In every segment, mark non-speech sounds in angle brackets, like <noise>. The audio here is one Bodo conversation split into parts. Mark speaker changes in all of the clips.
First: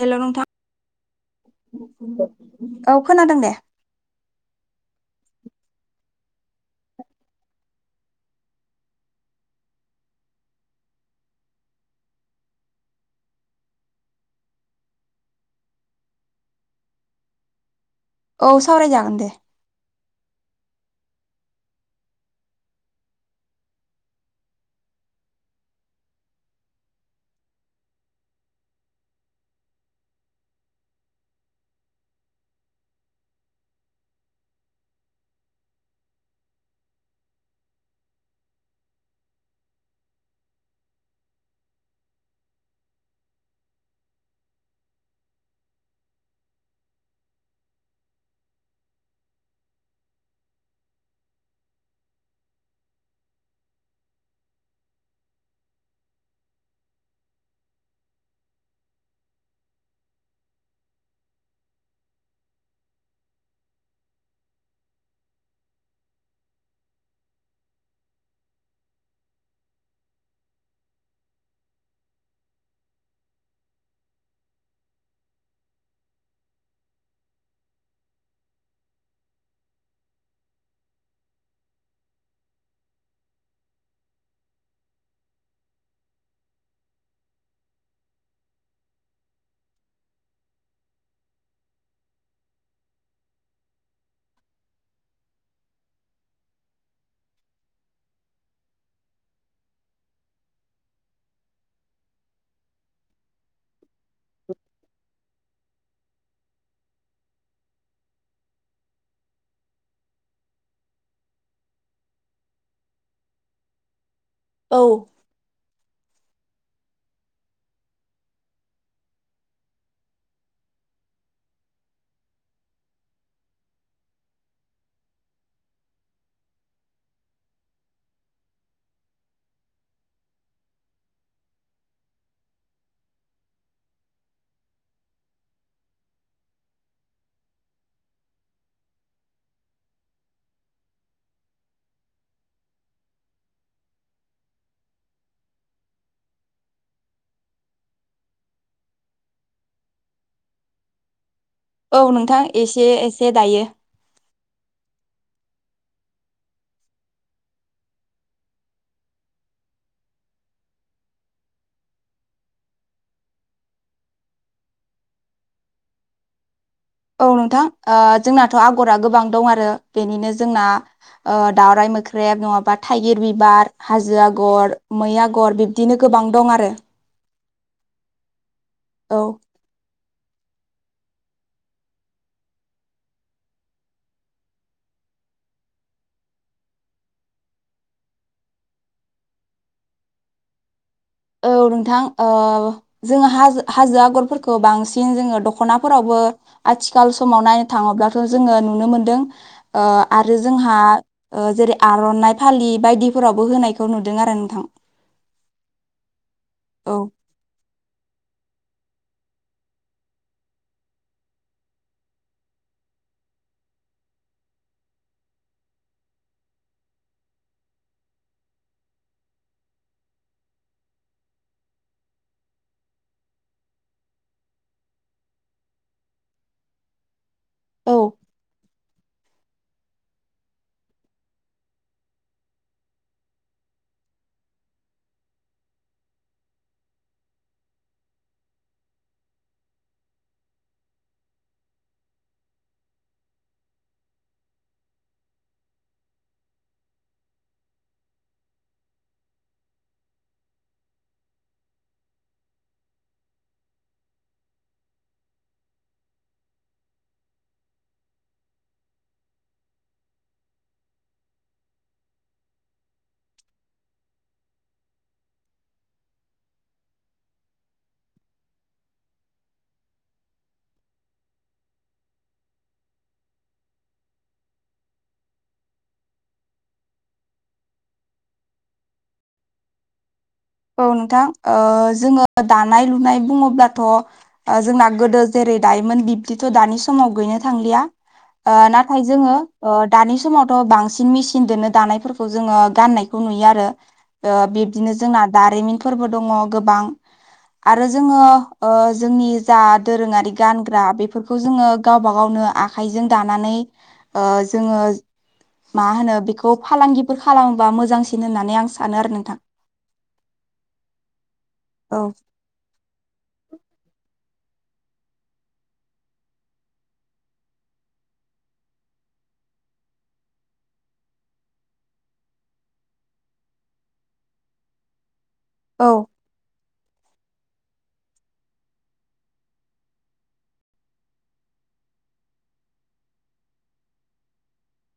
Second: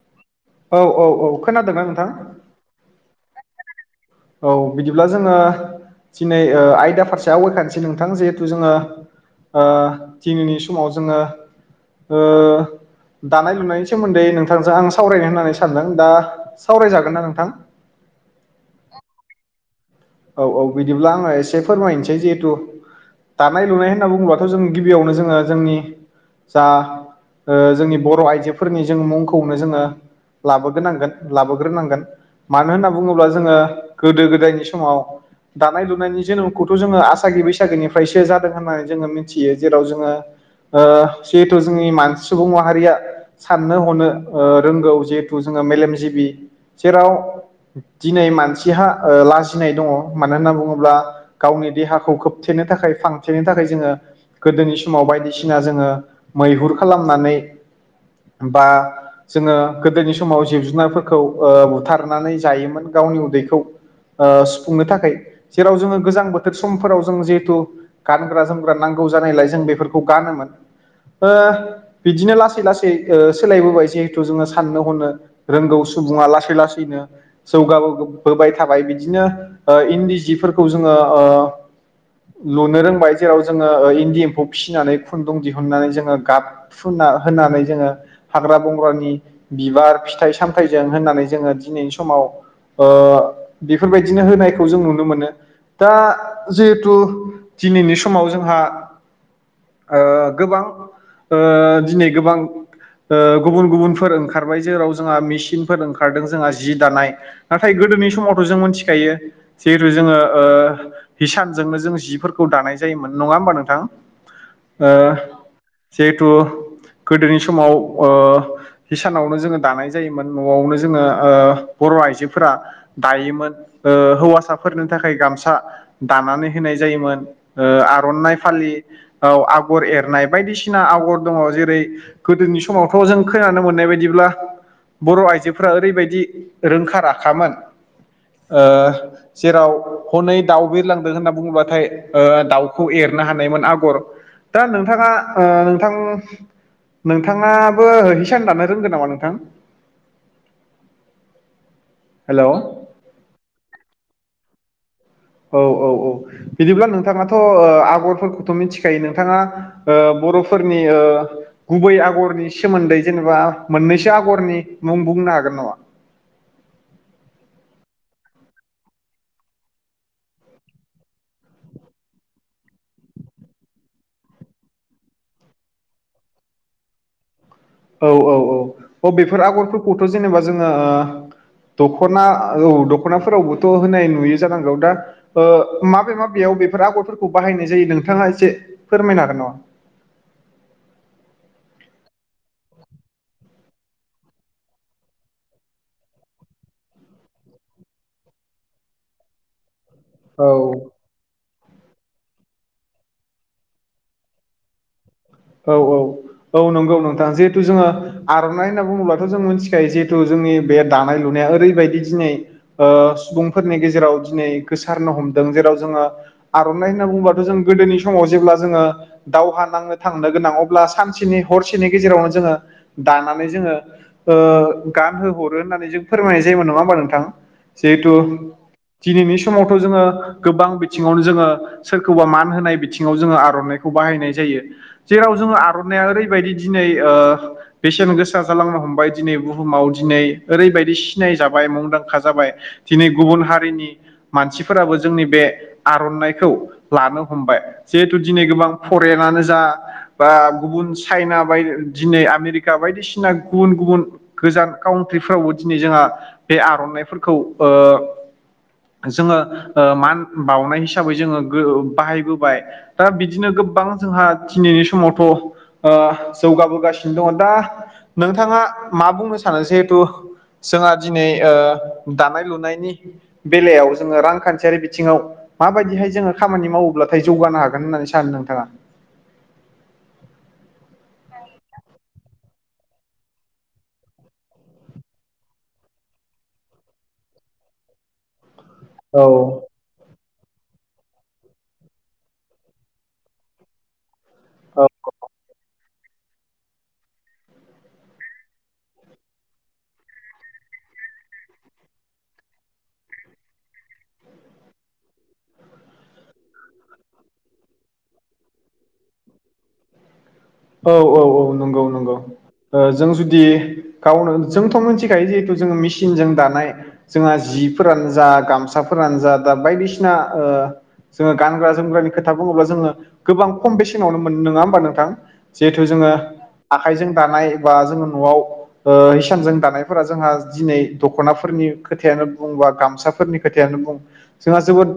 Speaker 1: हेल' नोंथां
Speaker 2: औ औ औ खोनादोंना नोंथां?
Speaker 1: औ खोनादों दे।
Speaker 2: औ बिदिब्ला जोंङो दिनै ओ आयदा फारसे आवगायखानोसै नोंथां जिहेथु जोंङो ओ दिनैनि समाव जोंङो ओ दानाय लुनायनि सोमोन्दै नोंथांजों आं सावरायनो होननानै सानदों दा सावरायजागोन ना नोंथां?
Speaker 1: औ सावराय जागोन दे।
Speaker 2: औ औ बिदिब्ला आंङो एसे फोरमायनोसै जिहेतु दानाय लुनाय होनना बुंङोबाथ' जों गिबियावनो जोंङो जोंनि जा ओ जोंनि बर' आइजोफोरनि जों मुंखौनो जोंङो लाबोग्रोनांगोन लाबोग्रोनांगोन मानो होनना बुंङोब्ला जोंङो गोदो गोदायनि समाव <unintelligible> दानाय लुनायनि जोनोमखौथ' जोंङो आसागि बैसागोनिफ्रायसो जादों होननानै जोंङो मिथियो जेराव जोंङो ओ जिहेथु जोंनि मानसि सुबुं माहारिया साननो हनो ओ रोंगौ जिहेथु जोंङो मेलेमजिबि जेराव दिनै मानसिहा ओ लाजिनाय दंङ मानो होनना बुंङोब्ला गावनि देहाखौ खोबथेनो थाखाय फांथेनो थाखाय जोंङो गोदोनि समाव बायदिसिना जोंङो मैहुर खालामनानै बा जोंङो गोदोनि समाव जिब जुनारफोरखौ ओ बुथारनानै जायोमोन गावनि उदैखौ ओ सुफुंनो थाखाय जेराव जोंङो गोजां बोथोर समफोराव जों जिहेथु गानग्रा जोमग्रा नांगौ जानायलाय जों बेफोरखौ गानोमोन ओ बिदिनो लासै लासै ओ सोलायबोबाय जिहेथु जोंङो साननो हनो रोंगौ सुबुंङा लासै लासैनो जौगाबोबाय थाबाय बिदिनो ओ इन्दि जिफोरखौ जोंङो ओ लुनो रोंबाय जेराव जोंङो ओ इन्दि एम्फौ फिसिनानै खुन्दुं दिहुननानै जोंङो गाब फुनना होननानै जोंङो हाग्रा बंग्रानि बिबार फिथाइ सामथायाइजों होननानै जोंङो दिनैनि समाव ओ बेफोरबायदिनो होनाय खौ जों नुनो मोनो दा जिहेथु दिनैनि समाव जोंहा ओ गोबां ओ दिनै गोबां ओ गुबुन गुबुन फोर ओंखारबाय जेराव जोंहा मिसिन फोर ओंखारदों जोंहा जि दानाय नाथाय गोदोनि समावथ' जों मिथिखायो। जिहेथु जोङो ओ हिसानजोंनो जों जिफोरखौ दानाय जायोमोन नङा होमबा नोंथां? ओ
Speaker 1: औ
Speaker 2: जिहेथु गोदोनि समाव ओ हिसानावनो जोङो दानाय जायोमोन न'आवनो जोङो ओ बर' आइजोफोरा दायोमोन हौवा फसाफोरनि थाखाय गामसा दानानै होनाय जायोमोन आर'नाइ फालि औ आगर एरनाय बायदिसिना आगर दङ जेरै गोदोनि समावथ' जों खोनानो मोननाय बायदिब्ला। बर' आइजोफोरा्रा ओरैबायदि रोंखा राखामोन। ओ जेराव हनै दाउ बिरलांदों होनना बुङोबाथाय दाउखौ एरनो हानायमोन आगर दा नोंथाङा नोंथां नोंथाङाबो हिसान दानो रोंगोन नामा नोंथां?
Speaker 1: औ नोंथां एसे एसे दायो।
Speaker 2: औ औ औ बिदिब्ला नोंथाङाथ' आगरफोरखौथ' मिथिखायो नोंथाङा बर'फोरनि ओ गुबै आगरनि सोमोन्दै जेनेबा मोननैसो आगरनि मुं बुंनो हागोन नामा?
Speaker 1: औ नोंथां जोंनाथ' आगरा गोबां दं आरो बेनिनो जोंना दाउरराय मोख्रेब नङाबा थाइगिर बिबार हाजो आगर मै आगर बिदिनो गोबां दं आरो।
Speaker 2: औ औ औ औ बेफोर आगरफोरखौथ' जेनेबा जोङो ओ दख'ना औ दख'नाफोरावबोथ' होनाय नुयो जानांगौ दा माबे माबेयाव बेफोर आगरफोरखौ बाहायनाय जायो नोंथाङा एसे फोरमायना आरो नङा
Speaker 1: औ नोंथां अ जोङो हाजो हाजो आगरफोरखौ बांसिन जोङो दख'नाफोरावबो आथिखाल समाव नायनो थाङोब्लाथ' जोङो नुनो मोनदों। ओ आरो जोंहा
Speaker 2: औ
Speaker 1: जेरै आर'नाइ फालि बायदिफोरावबो होनायखौ नुदों आरो नोंथां।
Speaker 2: औ औ औ नंगौ नोंथां जिहेथु जोङो आर'नाइ होनना बुङोब्लाथ' जों मिथिखायो जिहेथु जोंनि बे दानाय लुनाया ओरैबायदि दिनै ओ सुबुंफोरनि गेजेराव दिनै गोसारनो हमदों जेराव जोङो आर'नाइ होनना बुङोबाथ' जों गोदोनि समाव जेब्ला जोङो दावहा नाङो थांनो गोनां अब्ला सानसेनि हरसेनि गेजेरावनो जोङो दानानै जोङो गानहो हरो होननानै जों फोरमायनाय जायोमोन नङा होमबा नोंथां। जिहेथु दिनैनि समावथ' जोङो गोबां बिथिङावनो जोङो सोरखौबा मान होनाय बिथिङाव जोङो आर'नाइखौ बाहायनाय जायो। जेराव जोङो आर'नानायइया ओरैबायदि दिनै ओ बेसेन गोसा जालांनो हमबाय दिनै बुहुमाव दिनै ओरैबायदि सिनाय जाबाय मुंदांखा जाबाय दिनै गुबुन हारिनि मानसिफोराबो जोंनि बे आर'नाइखौ लानो हमबाय जिहेथु दिनै गोबां फरेनानो जा बा गुबुन चाइना बाय दिनै आमेरिका बायदिसिना गुबुन गुबुन गोजान काउन्ट्रिफोरावबो दिनै जोंहा बे आर'नाइफोरखौ ओ जोङो मान बावनाय हिसाबै जोङो बाहायबोबाय। दा बिदिनो गोबां जोंहा दिनैनि समावथ' जौगाबोगासिनो दङ दा नोंथाङा मा बुंनो सानो जिहेथु जोंहा दिनै दानाय लुनायनि बेलायाव जोङो रांखान्थियारि बिथिङाव माबायदिहाय जोङो खामानि मावोब्लाथाय जौगानो हागोन होननानै सानो नोंथाङा?
Speaker 1: औ नोंथां जोङो दानाय लुनाय बुङोब्लाथ' जोंना गोदो जेरै दायोमोन बिब्दिथ' दानि समाव गैनो थांलिया ओ नाथाय
Speaker 2: औ
Speaker 1: जोङो ओ दानि समावथ' बांसिन मेचिनजोंनो दानायफोरखौ जोङो गाननायखौ नुयो आरो।
Speaker 2: औ
Speaker 1: बिब्दिनो जोंना दारिमिन फोरबो दङ गोबां आरो जोङो जोंनि ओ जा दोरोङारि गानग्रा बेफोरखौ खौ जोङो गावबा गावनो आखाइजों दानानै ओ जोङो मा होनो बेखौ फालांगिफोर खालामोबा मोजांसिन होननानै आं सानो आरो नोंथां।
Speaker 2: औ औ औ नंगौ
Speaker 1: औ
Speaker 2: नंगौ। जों जुदि गावनो जोंथ' मिथिखायो जिहेथु जोङो मेसिनजों दानाय जोंहा जिफोरानो जा गामसाफोरानो जा दा बायदिसिना ओ जोङो गानग्रा जोमग्रानि खोथा बुङोब्ला जोङो गोबां खम बेसेनावनो मोनो नङा होमबा नोंथां? जिहेथु
Speaker 1: औ
Speaker 2: जोङो आखाइजों दानाय बा जोङो न'आव ओ हिसानजों दानायफोरा जोंहा दिनै दख'नाफोरनि खोथायानो बुङोबा गामसाफोरनि खोथायानो बुं जोंहा जोबोद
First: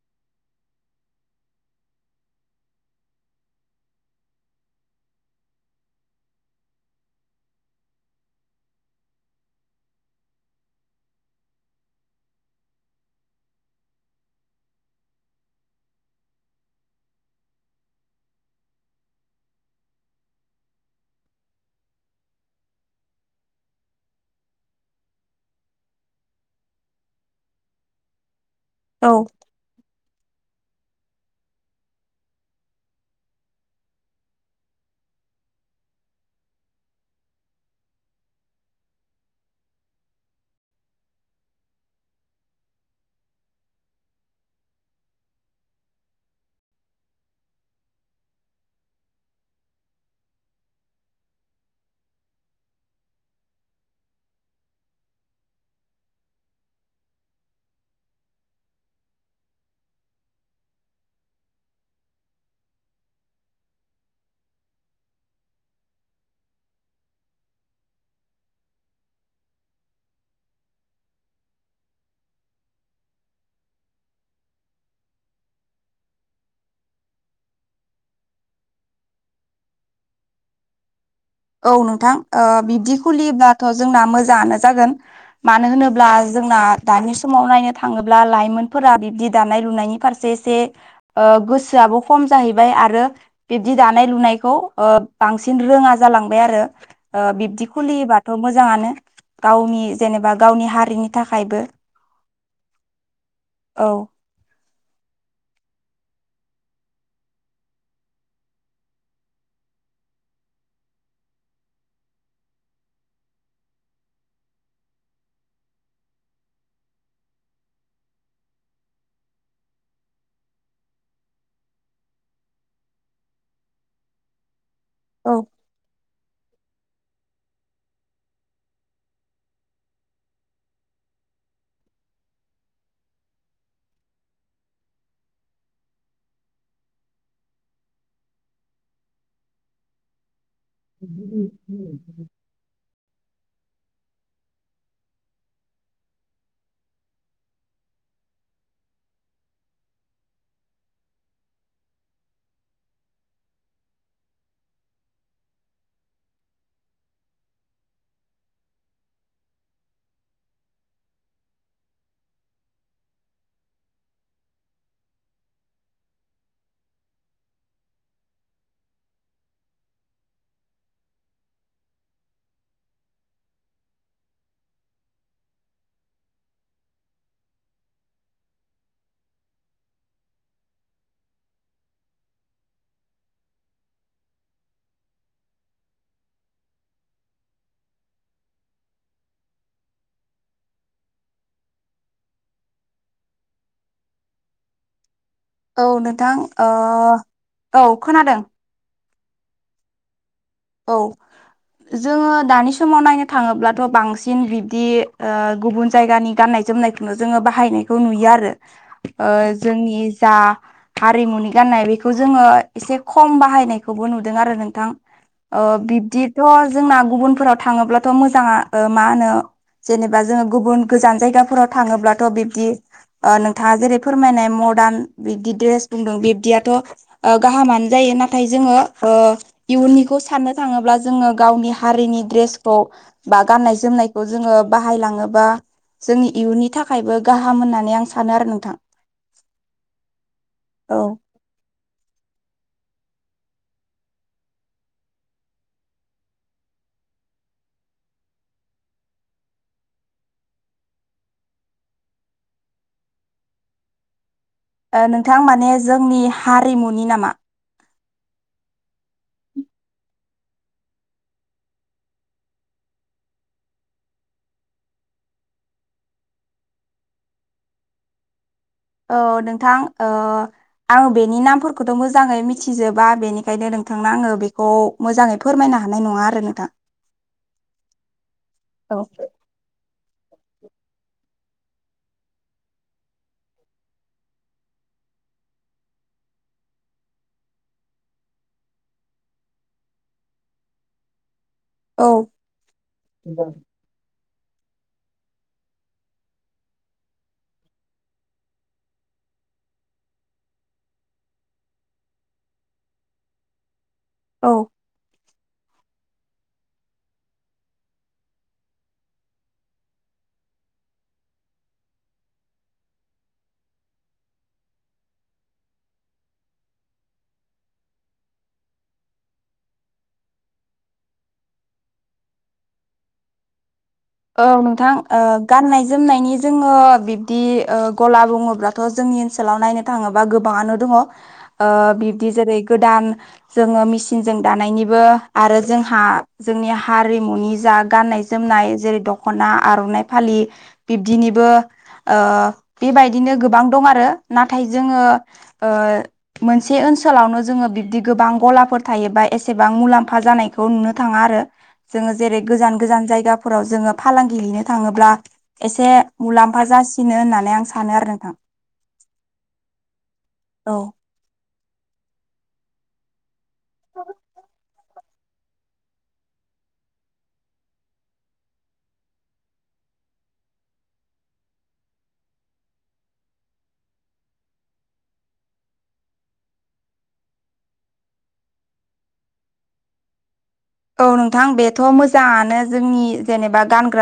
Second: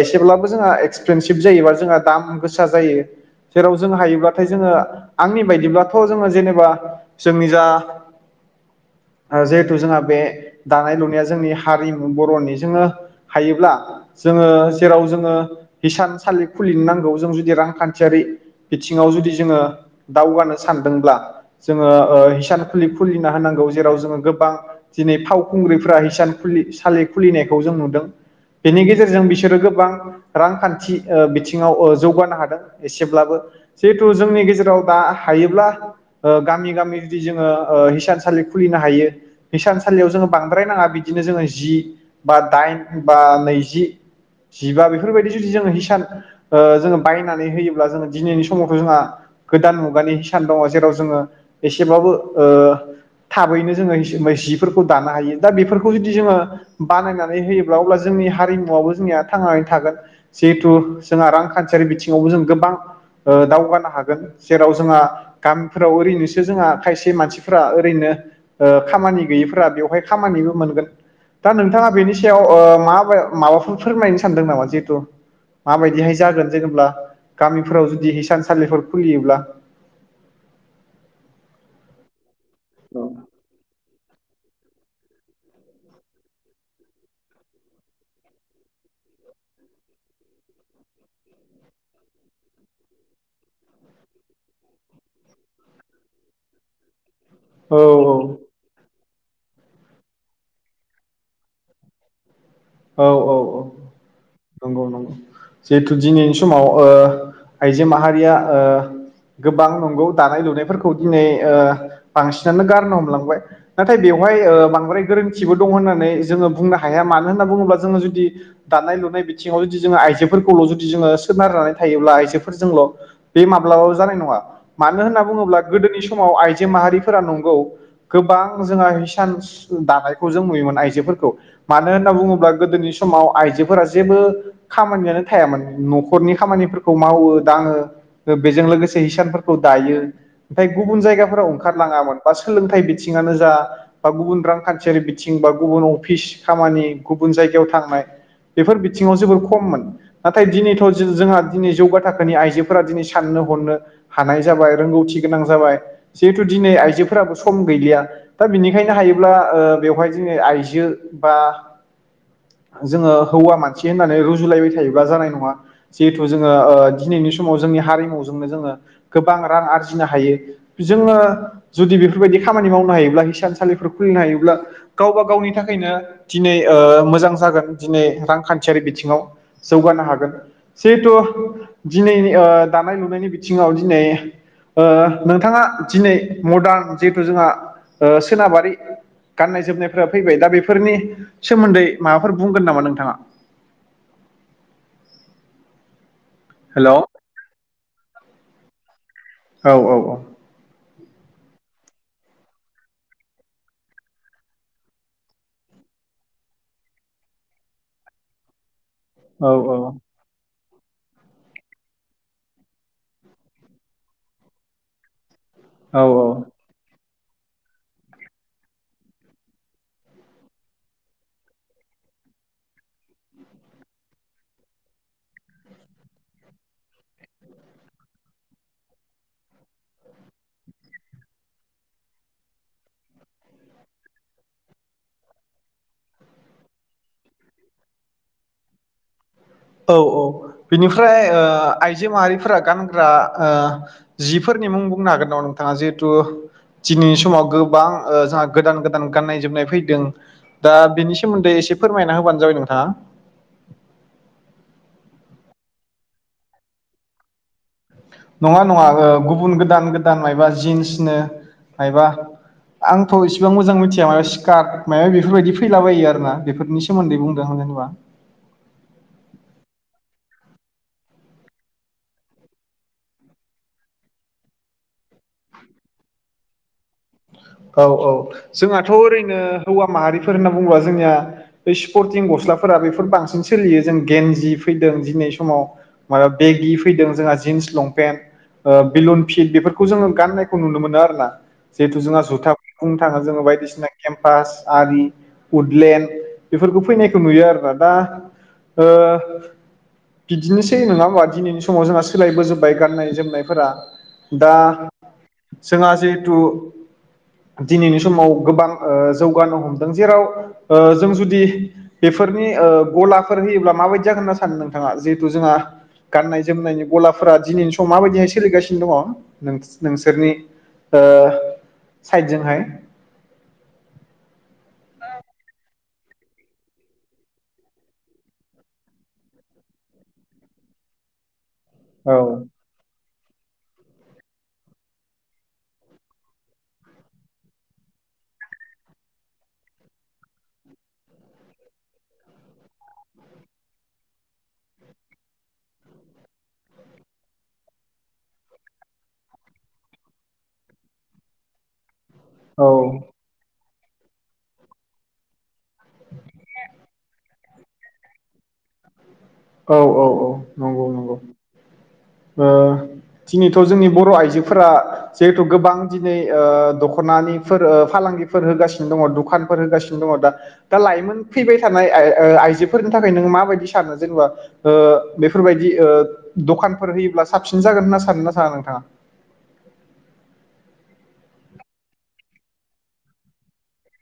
Speaker 2: एसेब्लाबो जोंहा एक्सपेनसिभ जायोबा जोंहा दाम गोसा जायो। जेराव जों हायोबा नाथाय जोङो आंनि बायदिब्लाथ' जोङो जेनेबा जोंनि जा जिहेथु जोंहा बे दानाय लुनाया जोंनि हारिमु बर'नि जोङो हायोब्ला जोङो जेराव जोङो हिसानसालि खुलिनो नांगौ जों जुदि रांखान्थियारि जिउआव जुदि जोङो दावगानो सानदोंब्ला जोङो हिसान खुलि खुलिना होनांगौ जेराव जोङो गोबां दिनै फावखुंग्रिफोरा हिसानुलि सालि खुलिनायखौ जों नुदों बेनि
Speaker 1: औ
Speaker 2: गेजेरजों बिसोरो गोबां रांखान्थि बिथिङाव जौगानो हादों एसेब्लाबो। जिहेथु जोंनि गेजेराव दा हायोब्ला गामि गामि जुदि जोङो हिसानसालि खुलिनो हायो। हिसानसालियाव जोङो बांद्राय नाङा बिदिनो जोङो जि बा दाइन बा नैजि जिबा बेफोरबायदि जुदि जोङो हिसान जोङो बायनानै होयोब्ला जोङो दिनैनि सु समावथ' जोंहा गोदान मुगानि सान दङ जेराव जोङो एसेब्लाबो ओ थाबैनो जोङो जिफोरखौ दानो हायो दा बेफोरखौ जुदि जोङो बानायनानै होयोब्ला अब्ला जोंनि हारिमुवाबबो जोंनिया थांनानै थागोन। जिहेथु जोंहा रांखान्थियारि बिथिङावबो जों गोबां ओ दावगानो हागोन। जेराव जोंहा गामिफोराव ओरैनोसो जोंहा खायसे मानसिफोरा ओरैनो ओ खामानि गैयिफोरा बेवहाय खामानिबो मोनगोन दा नोंथाङा बेनि सायाव ओ मा माबाफोर फोरमायनो सानदों नामा जिहेतु माबायदिहाय जागोन जेनेब्ला गामिफोराव जुदि हिसानसालिफोर खुलियोब्ला?
Speaker 1: औ नोंथां बि्दि
Speaker 2: औ
Speaker 1: खुलियोब्लाथ' जोंना मोजाङानो जागोन। मानो होनोब्ला जोंना दानि समाव नायनो थाङोब्ला लाइमोनफोरा बिब्दि दानाय लुनायनि फारसे एसे गोसोआबो खम जाहैबाय आरो बिब्दि दानाय लुनायखौ बांसिन रोङा जालांबाय आरो बिब्दि खुलियोबा औ मोजाङानो गावनि जेनेबा गावनि हारिनि थाखायबो।
Speaker 2: औ औ औ।
Speaker 1: औ
Speaker 2: नंगौ नंगौ। जिहेथु दिनैनि समाव ओ आइजो माहारिया ओ गोबां नंगौ दानाय लुनायफोरखौ दिनै ओ बांसिनानो गारनो हमलांबाय नाथाय बेवहाय ओ बांद्राय गोरोन्थिबो दं होननानै जोङो बुंनो हाया मानो होनना बुङोब्ला जोङो जुदि दानाय लुनाय बिथिङाव जुदि जोङो आइजोफोरखौल' जुदि जोङो सोनारनानै थायोब्ला आइजोफोरजोंल' बे माब्लाबाबो जानाय नङा मानो होनना
Speaker 1: औ
Speaker 2: बुङोब्ला गोदोनि समाव आइजो माहारिफोरा नंगौ गोबां जोंहा हिसान दानायखौ जों नुयोमोन आइजोफोरखौ। मानो होनना बुङोब्ला गोदोनि समाव आइजोफोरा जेबो खामानियानो थायामोन न'खरनि खामानिफोरखौ मावो दाङो बेजों लोगोसे हिसानफोरखौ दायो ओमफ्राय गुबुन जायगाफोराव ओंखारलाङामोन बा सोलोंथाइ बि बिथिंनो जा बा गुबुन रांखान्थियारि बिथिं बा गुबुन अफिस खामानि गुबुन जायगायाव थांनाय बेफोर बिथिङाव जोबोर खममोन नाथाय दिनैथ' जोंहा दिनै जौगा थाखोनि आइजोफोरा दिनै साननो हनो हानाय जाबाय रोंगौथि गोनां जाबाय जिहेथु दिनै आइजोफोराबो सम गैलिया दा बिनिखायनो हायोब्ला बेवहाय जोङो आइजो बा जोङो हौवा मानसि होननानै रुजु लायबाय थायोबा जानाय नङा जिहेथु जोङो दिनैनि समाव जोंनि हारिमुजोंनो जोङो गोबां रां आरजिनो हायो जोङो जुदि बेफोरबायदि खामानि मावनो हायोब्ला हिसान सालिफोर खुलिनो हायोब्ला गावबा गावनि थाखाय बेनो दिनै मोजां जागोन दिनै रांखान्थियारि बिथिङाव जौगानो हागोन जिहेथु दिनै दानाय लुनायनि बिथिङाव दिनै नोंथाङा दिनै मदार्न जिहेथु जोंहा सोनाबारि गाननाय जोमनायफोरा फैबाय दा बेफोरनि सोमोन्दै माबाफोर बुंगोन नामा नोंथाङा
Speaker 1: औ नोंथां ओ
Speaker 2: हेलौ
Speaker 1: औ खोनादों
Speaker 2: औ औ औ
Speaker 1: औ जोङो दानि समाव नायनो थाङोब्लाथ' बांसिन बिब्दि गुबुन जायगानि गाननाय जोमनायखौनो जोङो बाहायनायखौ नुयो आरो ओ
Speaker 2: औ
Speaker 1: जोंनि दा हारिमुनि गाननाय बेखौ जोङो एसे खम बाहायनायखौबो नुदों आरो नोंथां ओ
Speaker 2: औ
Speaker 1: बिब्दिथ' जोंना गुबुनफोराव थाङोब्लाथ' मोजाङा ओ मा होनो जेनेबा जोङो गुबुन गोजान जायगाफोराव थाङोब्लाथ' बिब्दि ओ नोंथाङा जेरै फोरमायनाय मदार्न बिबदि ड्रेस बुंदों बिब्दियाथ' ओ गाहामानो जायो नाथाय जोङो ओ इयुननि खौ साननो थाङोब्ला जोङो गावनि हारिनि ड्रेसखौ बा गान्नाय जोमनायखौ जोङो बाहाय लाङोबा जोंनि इयुननि थाखायबो गाहाम होननानै आं सानो आरो नोंथां
Speaker 2: औ औ
Speaker 1: औ
Speaker 2: बिनिफ्राय ओ आइजो माहारिफोरा गानग्रा ओ जिफोरनि मुं बुंनो हागोन नामा नोंथाङा जिहेतु दिनैनि समाव गोबां ओ जोंहा गोदान गोदान गाननाय जोमनाय फैदों दा बेनि सोमोन्दै एसे फोरमायना होबानो जाबाय नोंथाङा
Speaker 1: ओ नोंथां माने जोंनि हारिमुनि नामा
Speaker 2: नङा नङा ओ गुबुन गोदान गोदान माइबाबा जिन्सनो माइबा आंथ' इसेबां मोजां मिथिया माया स्कार्ट माइबा बेफोरबायदि फैलाबायो आरोना बेफोरनि सोमोन्दै <unintelligible> हानाय नङा
Speaker 1: औ नोंथां ओ आङो बेनि नामफोरखौथ' मोजाङै मिथिजोबा बेनिखायनो नोंथांनो आङो बेखौ मोजाङै फोरमायनो हानाय नङा आरो नोंथां
Speaker 2: औ औ जोंहाथ'
Speaker 1: औ
Speaker 2: ओरैनो हौवा माहारिफोर होनना बुङोबा जोंनिया बै स्पर्टिं गस्लाफोरा बेफोर बांसिन सोलियो जों गेन्जि फैदों दिनै समाव ओ बेगि फैदों जोंहा जिन्स लंपेन्ट ओ बेलुन फिट बेफोरखौ जोङो गाननायखौ नुनो मोनो आरो ना जिहेथु जोंहा जुथा बुंनो थाङो जोङो बायदिसिना केम्पास आरि उदलेण्ड बेफोरखौ फैनायखौ नुयो आरोना दा ओ बिदिनोसै नोङा होमबा दिनैनि समाव जोंहा सोलायबोजोबबाय गाननाय जोमनायफोरा दा
Speaker 1: औ
Speaker 2: जोंहा जिहेथु दिनैनि समाव गोबां ओ जौगानो हमदों जेराव ओ जों जुदि बेफोरनि ओ गलाफोर होयोब्ला माबायदि जागोन होनना सानो नोंथाङा जिहेथु जोंहा गाननाय जोमनायनि गलाफोरा दिनैनि समाव माबायदिहाय सोलिगासिनो दङ नों-नोंसोरनि ओ साइदजोंहाय?
Speaker 1: औ नोंथां ओ गाननाय जोमनायनि जोङो बिब्दि ओ गला बुङोब्ला थ' जोंनि ओनसोलाव नायनो थाङोबा गोबाङानो दङ ओ
Speaker 2: औ
Speaker 1: बिब्दि जेरै गोदान जोङो मेसिनजों दानायनिबो आरो जोंहा जोंनि हारिमुनि जा गाननाय जोमनाय जेरै दख'ना आर'नाइ फालि बिबदिनिबो ओ बेबायदिनो गोबां दं आरो नाथाय जोङो ओ मोनसे ओनसोलावनो जोङो बिब्दि गोबां गलाफोर थायोबा एसेबां मुलाम्फा जानाय खौ नुनो थाङा आरो जोङो जेरै
Speaker 2: औ
Speaker 1: गोजान गोजान जायगाफोराव जोङो फालांगि हैनो थाङोब्ला एसे मुलाम्फा जासिनो होननानै आं सानो आरो नोंथां।
Speaker 2: औ औ औ
Speaker 1: औ
Speaker 2: नंगौ नंगौ ओ। दिनैथ' जोंनि बर' आइजोफोरा जिहेथु गोबां दिनै ओ दख'नानिफोर ओ फालांगिफोर होगासिनो दङ दुखानफोर होगासिनो दङ दा दा लाइमोन फैबाय थानाय आइ ओ आइजोफोरनि थाखाय नों माबायदि सानो जेनेबा ओ बेफोरबायदि ओ दखानफोर होयोब्ला साबसिन जागोन होनना सानो ना साना नोंथाङा?
Speaker 1: औ नोंथां बेथ' मोजाङानो जोंनि जेनेबा गानग्रा